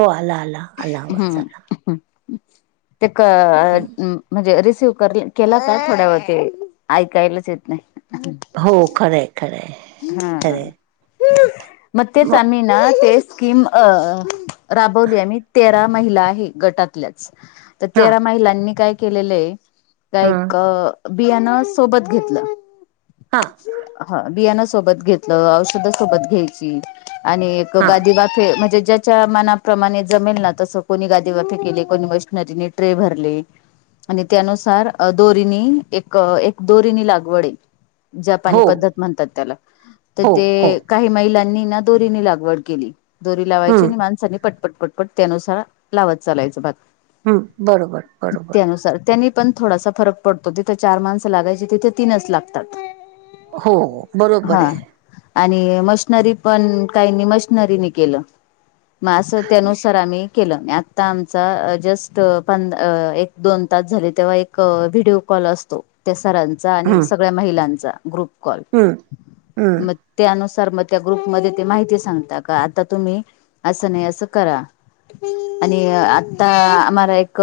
हो आला आला आला आवाज आला हम्म ते काम म्हणजे रिसीव केला का थोड्यावरती ऐकायलाच येत नाही. हो खरं खरं आहे. हा ते मग आम्ही स्किम ते राबवली आम्ही तेरा महिला आहे गटातल्याचं, तर हा तेरा महिलांनी काय केलेलं आहे. आता ह एक बियाण सोबत घेतलं हा बियानं सोबत घेतलं, औषध सोबत घ्यायची, आणि एक हा गादी बात म्हणजे ज्याच्या च्या मनाप्रमाणे जमेल ना तस कोणी गादीवाफी केली, कोणी मशनरीनी ट्रे भरले. आणि त्यानुसार दोरीनी एक एक दोरीनी लागवडे जपानी हो पद्धत म्हणतात त्याला तर हो हो ते काही महिलांनी ना दोरीनी लागवड केली, दोरी लावायची हम्म आणि माणसानी पट पटपटपट त्यानुसार लावत चालायचं भात हम्म बरोबर बरोबर त्यानुसार त्यांनी पण थोडासा फरक पडतो तिथे चार माणसं लागायची तिथे तीनच लागतात. हो हो. हा आणि मशनरी पण काहीनी मशनरीनी केलं. मा असं त्यानुसार आम्ही केलं आता आमचा जस्ट प- एक दोन तास झाले तेव्हा एक व्हिडिओ कॉल असतो, त्या सरांचा आणि सगळ्या ग्रुप कॉल ‌ हम. म त्या अनुसार मग त्या ग्रुपमध्ये ते माहिती सांगता का आता तुम्ही असं नाही असं करा. आणि आता आम्हाला एक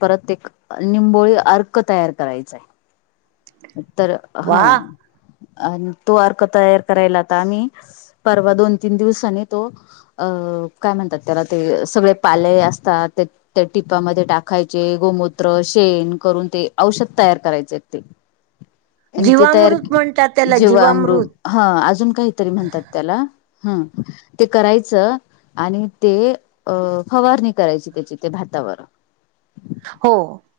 परत एक. निंबोळी अर्क तयार करायचाय. तर हा वा आणि तो अर्क तयार करायला आता आम्ही परवा दोन तीन दिवसानी तो अ काय म्हणतात त्याला ते सगळे पाले असतात ते त्या टिपामध्ये टाकायचे गोमूत्र, शेण, करून ते औषध तयार करायचे ते. आणिन ते तयार जीवामृत म्हणतात त्याला जेव आमर जीवामृत ह अजून काहीतरी म्हणतात त्याला ह ते करायचं. आणि ते अ फवारणी करायची त्याची ते भातावर. हो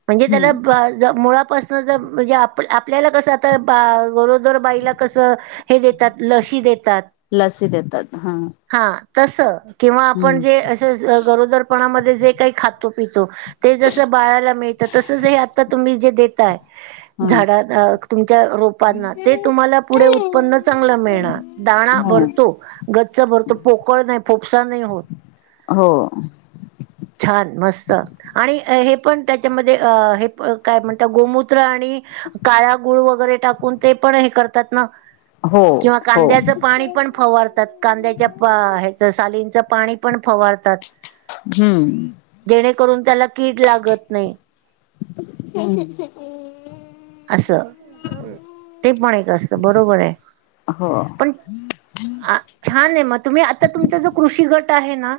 म्हणजे हम्म त्याला मुळापासन म्हणजे आपल्याला कस आता ग जर बाईला कसं हे देतात लशी देतात. लसी देतात हा हा तस किंवा आपण हम्म जे अस गरोदरपणामध्ये जे काही खातो पितो. ते जसं बाळाला मिळतं तसच हे आता तुम्ही जे देताय हा झाडा तुमच्या रोपांना ते तुम्हाला पुढे उत्पन्न चांगलं मिळणार दाणा भरतो. हा गच्च भर तो पोकळ नाही फोफसा नाही होत. हो. छान मस्त. आणि हे पण त्याच्यामध्ये अ काय म्हणत गोमूत्र आणि काळा गुळ वगैरे टाकून ते पण हे करतात ना हो किंवा हो कांद्याचं पाणी पण फवारतात कांद्याच्या ह्याच सालींच पाणी पण फवारतात. हम्म. जेणेकरून त्याला कीड लागत नाही. हंम. असं ते पण एक असतं बरोबर आहे हो पण छान आहे मग तुम्ही आता तुमचा जो कृषी गट आहे, ना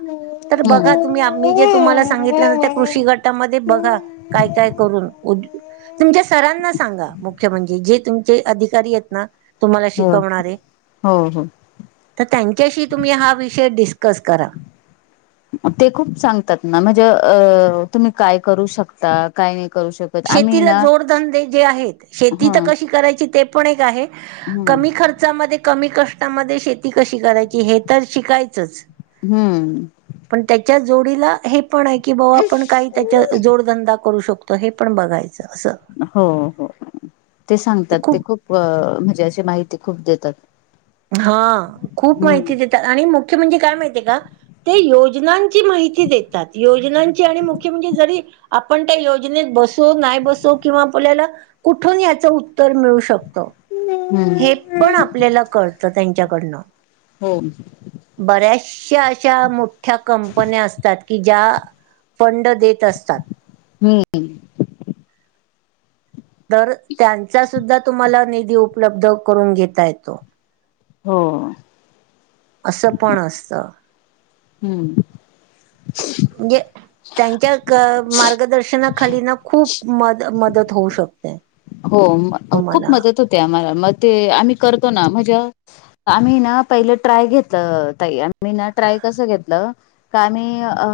तर बघा हम्म तुम्ही आम्ही जे तुम्हाला सांगितलं त्या कृषी गटामध्ये बघा काय काय करून. तुमच्या सरांना सांगा, मुख्य म्हणजे जे तुमचे अधिकारी आहेत ना, तुम्हांला हो शिकवणारे. हो हो तर त्यांच्याशी तुम्ही हा विषय डिस्कस करा. मग ते खूप सांगतात ना, म्हणजे अ तुम्ही काय करू शकता, काय नाही करू शक शेतीला जोडधंदे जे आहेत, ह शेती तर कशी करायची ते पण एक आहे. हम्म कमी खर्चामध्ये, कमी कष्टामध्ये शेती कशी करायची हे तर शिकायचंच. हं.. पण त्याच्या जोडीला हे पण आहे की, बाबा आपण काही त्याच्या जोडधंदा करू शकतो हे पण बघायचं असं. हो, हो. ते सांगतात, ते खूप म्हणजे अशी माहिती खूप देतात. हा खूप हम्म माहितीे देतात आणि मुख्य म्हणजे काय माहितीय का ते योजना ची माहिती देतात योजनाची आणि मुख्य म्हणजे जरी आपण त्या योजनेत बसो, नाही बसो किंवा आपल्याला कुठून याचं उत्तर मिळू शकतं. हम्म हे पण आपल्याला कळतं त्यांच्याकडनं. हो. बऱ्याचशा अशा मोठ्या कंपन्या असतात की ज्या, फंड देत असतात. हु... तर त्यांचा सुद्धा तुम्हांला निधी उपलब्ध करून घेता येतो. हो, हो. असं पण असतं. हू.. हूं.. गे त्यांच्या ग मार्गदर्शनाखाली ना खूप मद-मदत होऊ शकते. हो म खूप तुम्हाला मदत होते आम्हांला, मग ते आम्ही करतो ना मझं आम्ही ना पहिलं ट्राय घेतलं ताई, आम्हीं ना ट्राय कसं घेतलं? का आम्हीं अ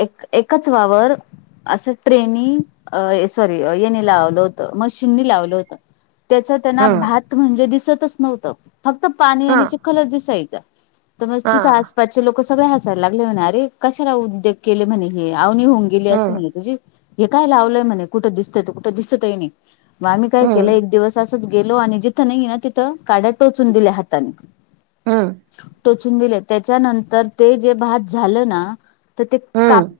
एक एकच वावर असं ट्रेनी सॉरी येणे लावून होत मशीनी लावलं होतं त्याच त्यांना हम्म भात म्हणजे दिसतच नव्हतं. फक्त पाणी हा आणि चिखलच दिसायचा तर म्हजे हा तिथं आस पासचे लोक सगळे हासायला लागले म्हणे, अरे कशाला उद्योग केले म्हणे हे आवणी होऊन गेली असे हम्म म्हणे तुझी. हे काय लावलंय म्हणे कुठं दिसतयं, कुठं दिसतही नाही मग आम्ही काय केलं हम्म एक दिवस असं असंच गेलो आणि जिथं नाही ना, तिथं काड्या टोचून दिल्या हाताने ह.. टोचून दिले त्याच्यानंतर ते जे भात झालं ना, तर ते काप हम्म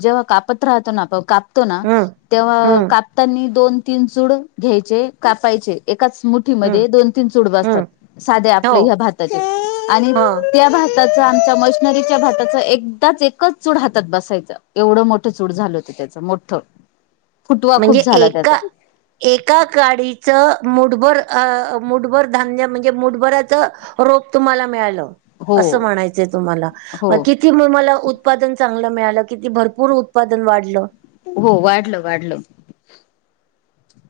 जेव्हा कापत राहतो ना, आपण कापतो ना हम्म तेव्हा हम्म कापतानी दोन- तीन चूड घ्यायचे, कापायचे एकाच मुठ मुठी हम्म मध्ये दोन- तीन चुड बसतात, हम्म साध्या हो आपल्या हया भाताचे आणि ह त्या भा चा आमच्या मशनरीच्या भाताच एकदाच एकच चूड हातात बसायचं एवढं मोठ मोठं चूड झालं होतं त्यांच मोठं. [inaudible] फुटवा म्हणजे खूप झाला त्यात. एका एका काडीच मुठभर अ मुठभर धान्य म्हणजे मुठभऱच रोप तुम्हाला मिळालं. हो असं म्हणायचंय तुम्हाला. मग हो. कि किती म मला उत्पादन चांगलं मिळालं किती भरपूर उत्पादन वाढलं. हो. वाढलं वाढलं.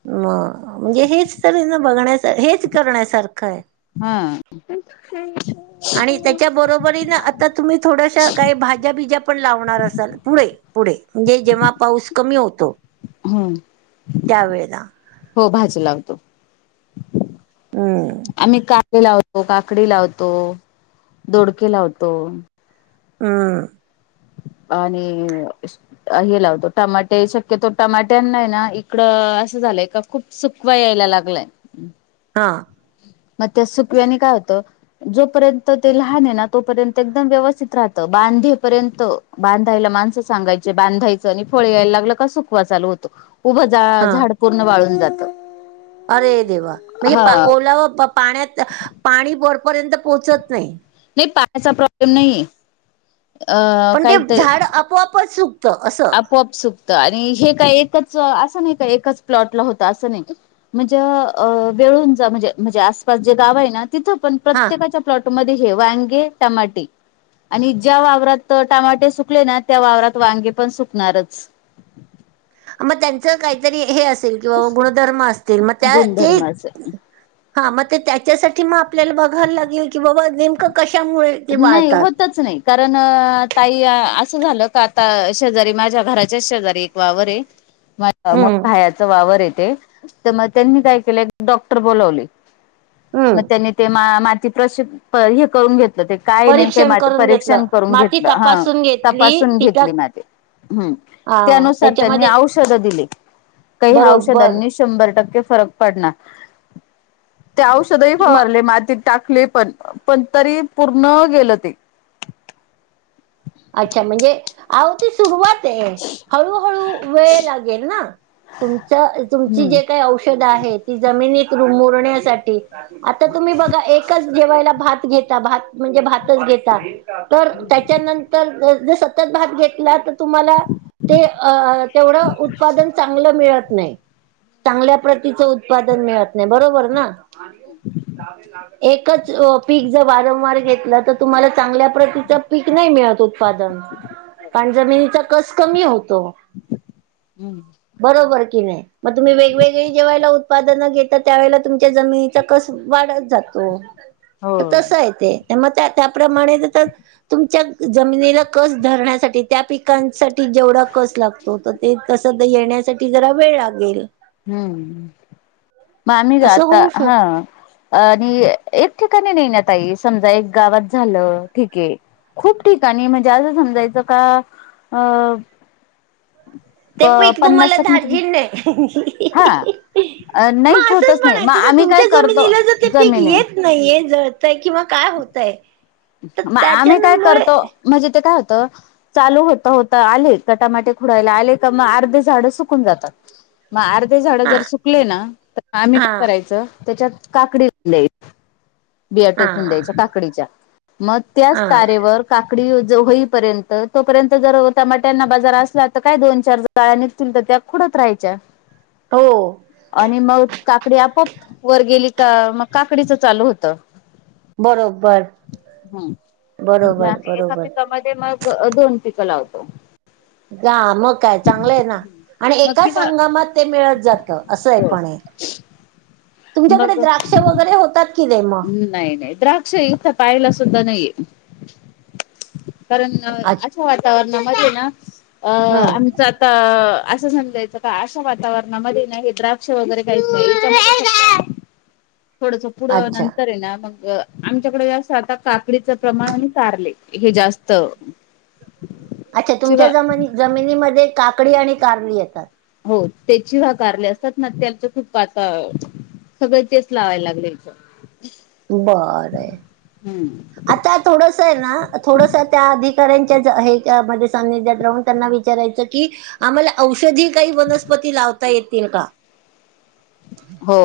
म म्हणजे हेच तरी ना बघण्या हेच करण्यासारखं आहे. हा. ह्‌. आणि त्याच्या बरोबरीन आता तुम्ही थोडश्या काही भाज्या बीज्या पण लावणार असाल. पुढे पुढे म्हणजे जेव्हा पाऊस कमी होतो. त्या वेळेला हो भाजी लावतो. हुम्म. आम्ही कारली लावतो. काकडी लावतो. दोडके लावतो. हुम्म. आणि अ स हे लावतो टॅमाटे शक्यतो टॅमाट्यां ना इकडं असं झालंय का खूप सुकवा यायला लागलंय. हा. मग त्या सुकव्यानी काय होतं जोपर्यंत ते लहान आहे ना तोपर्यंत एकदम व्यवस्थित राहतं बांधेपर्यंत बांधायला माणसं सांगायचे बांधायचं आणि फळे यायला लागलं का सुखवा चालू होतो. उभ हा झाड पूर्ण वाळून जातं. अरे देवा! म्हणजे ओला व पाण्यात पाणी वरपर्यंत पोहोचत नाही. नाही पाण्याचा प्रॉब्लेम नाहीेए. पण ते झाड आपोआपच असं. आपोआप सुकतं आणि हे काय एकच असं नाही का एच प्लॉट ला होत असं नाही. म्हणजे अ वेळूंजा म्हणजे म्हणजे आसपास जे गाव आहे ना तिथं पण हां, प्रत्येकाच्या प्लॉट मध्ये हे वांगे, टमाटे. आणि ज्या वावरात टमाटे सुकले ना त्या वावरात वांगे पण सुकणारच. मग त्यांचं काहीतरी हे असेल किंवा गुणधर्म असतील मग त्या ते गुणधर्माचे हा मग ते त्याच्यासाठी मग आपल्याला बघायला लागेल की बाबा नेमकं कशामुळे ते नाही वाळतात. होतच नाही. कारण ताई असं झालं का आता शेजारी माझ्या घराच्याच शेजारी एक वावर हे [inaudible] ग हं, हयाचा वावर येते तर मग त्यांनी काय केलं डॉक्टर बोलावले. मग हं. त्यांनी ते मा माती प्रश हे करून घेतलं ते. काय नेमक म परीक्षण करून घेतलं. परीक्षण करून माती घेतलं ह तपासून घेतली तपासून तिच्यात घेतली माती. हम्. हां, त्यानुसार त्यांनी त्याच्यामध्ये औषध दिली. काही बरोबर. औषधांनी शभंर टके फरक पडनार. औषध मग फवारले माती टाकली पण पण तरी पूर्ण गेलं ते अच्छा! म्हणजे अवती सुरुवात आहे हळूहळू वेळ लागेल ना. तुमचं तुमची हम्म जे काही औषधं आहेत ती जमिनीत मोरण्यासाठी. आता तुम्ही बघा एकच जेवायला भात घेता भात म्हणजे भातच घेता तर त्याच्यानंतर जर सतत भात घेतला तर तुम्हाला ते अ तेवढ उत्पादन चांगल मिळत नाही. चांगल्या प्रतीच उत्पादन मिळत नाही, बरोबर ना? एकच पीक जर वारंवार घेतलं तर, तुम्हाला चांगल्या प्रकारच पीक नाही मिळत उत्पादन, कारण जमिनीचा कस कमी होतो. हम्म. बरोबर की नाही, मग तुम्ही वेगवेगळी जेवायला उत्पादन घेता, त्यावेेळेला तुमच्या जमिनीचा कस वाढत जातो, हो तर तसं आहे ते. मग त्या त्याप्रमाणे देतात तुमच्यात जमिनीला कस धरण्यासाठी, त्या पिकांसाठी जेवढा कस लागतो ते तस तर येण्यासाठी जरा वेळ लागेल. हम्म, पाणी असं जाता, होऊ हा. शकत आणि एक ठिकाणी नाही ना ताई, समजा एक गावात झालं, ठीक आहे. खूप ठीकाणी म्हणजे, असं समजायचं का अ ते पीक पन्नास तुम्हाला टक्क म्हणज, धार्जिन नाही हा. अ नाहीच मग असंच होतच नाही, मग म्हणायचं ना आम्ही काय तुमच्या करतो जमिनीला जर ते पीक जमिनी येत नाहीये, जळतय किंवा काय होतय? तर म आम्ही काय त्याच्यामुळे करतो, म्हणजे ते काय होतं चालू होता, होता आले तर टमाटे खुडायला आले का, मग अर्धे झाड सुकून जातात. मग अर्धे झाडं हा जर सुकले ना, तर आम्ही काय हा करायचं त्याच्यात काकडी बिया हा टोकून द्यायच्या काकडीच्या, मग त्याच हा ता वर काकडी होईपर्यंत तोर्यंत जर टमाट्यांना बाजार असला तर, काय दोन, चार काळ्या निसतील तर त्या खुडत राहायच्या. हो. आणि मग काकडी आपोआप वर गेली का, मग काकडीच चालू होतं. बरोबर. हं, म्हणजे बरोबर आम्ही एका बरोबर पिकामध्ये मग दोन पिकं लावतो. गा मग काय चांगलंय ना आणि मग एकाच किंवा हंगामात ते मिळत जात, असंय हो पण हे. तुमच्याकडे मग द्राक्ष वगैरे होतात कि नाही मग? नाही, नाही, द्राक्ष इथ पाहायला सुद्धा नाहीेत, कारण हम्म वातावरणामधे ना अ आमचा [inaudible] असं समजायचं का, अशा वातावरणामध्ये नाही हे द्राक्ष वगैरे काहीच नाही [unintelligible] [inaudible] फूडच फूड अच्छा [unintelligible] मग आमच्याकडे जात आता काकडीच प्रमाण आणि कारले हे जास्त. अच्छा, चिवा तुमच्या जमानी जमिनीमध्ये काकडी आणि कारली येतात. हो, त्याची कारले असतात ना, त्याच खूप पातळ सगळं तेच लावायला लागले इथं. बरय. हम्म. आता थोडस आहे ना, थोडस त्या अधिकाऱ्यांच्या हे मध्ये सनिध्यात राहून त्यांना विचा विचारायच की, आम्हाला औषधी काही वनस्पती लावता येतील का? हो.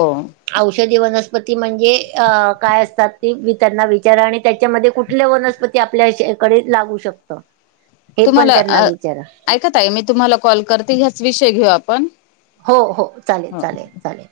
औषधी वनस्पती म्हणजे, अ काय असतात ते मी त्यांना विचार आणि त्याच्यामध्ये कुठल्या वनस्पती आपल्या हेच्याकडे लागू शकत? हे पण तुम्हाला त्यांना अ विचारा? ऐका ताई मी तुम्हाला कॉल करते ह्याच विषय घेऊ आपण. हो हो, चालेल हो. चालेल चालेल.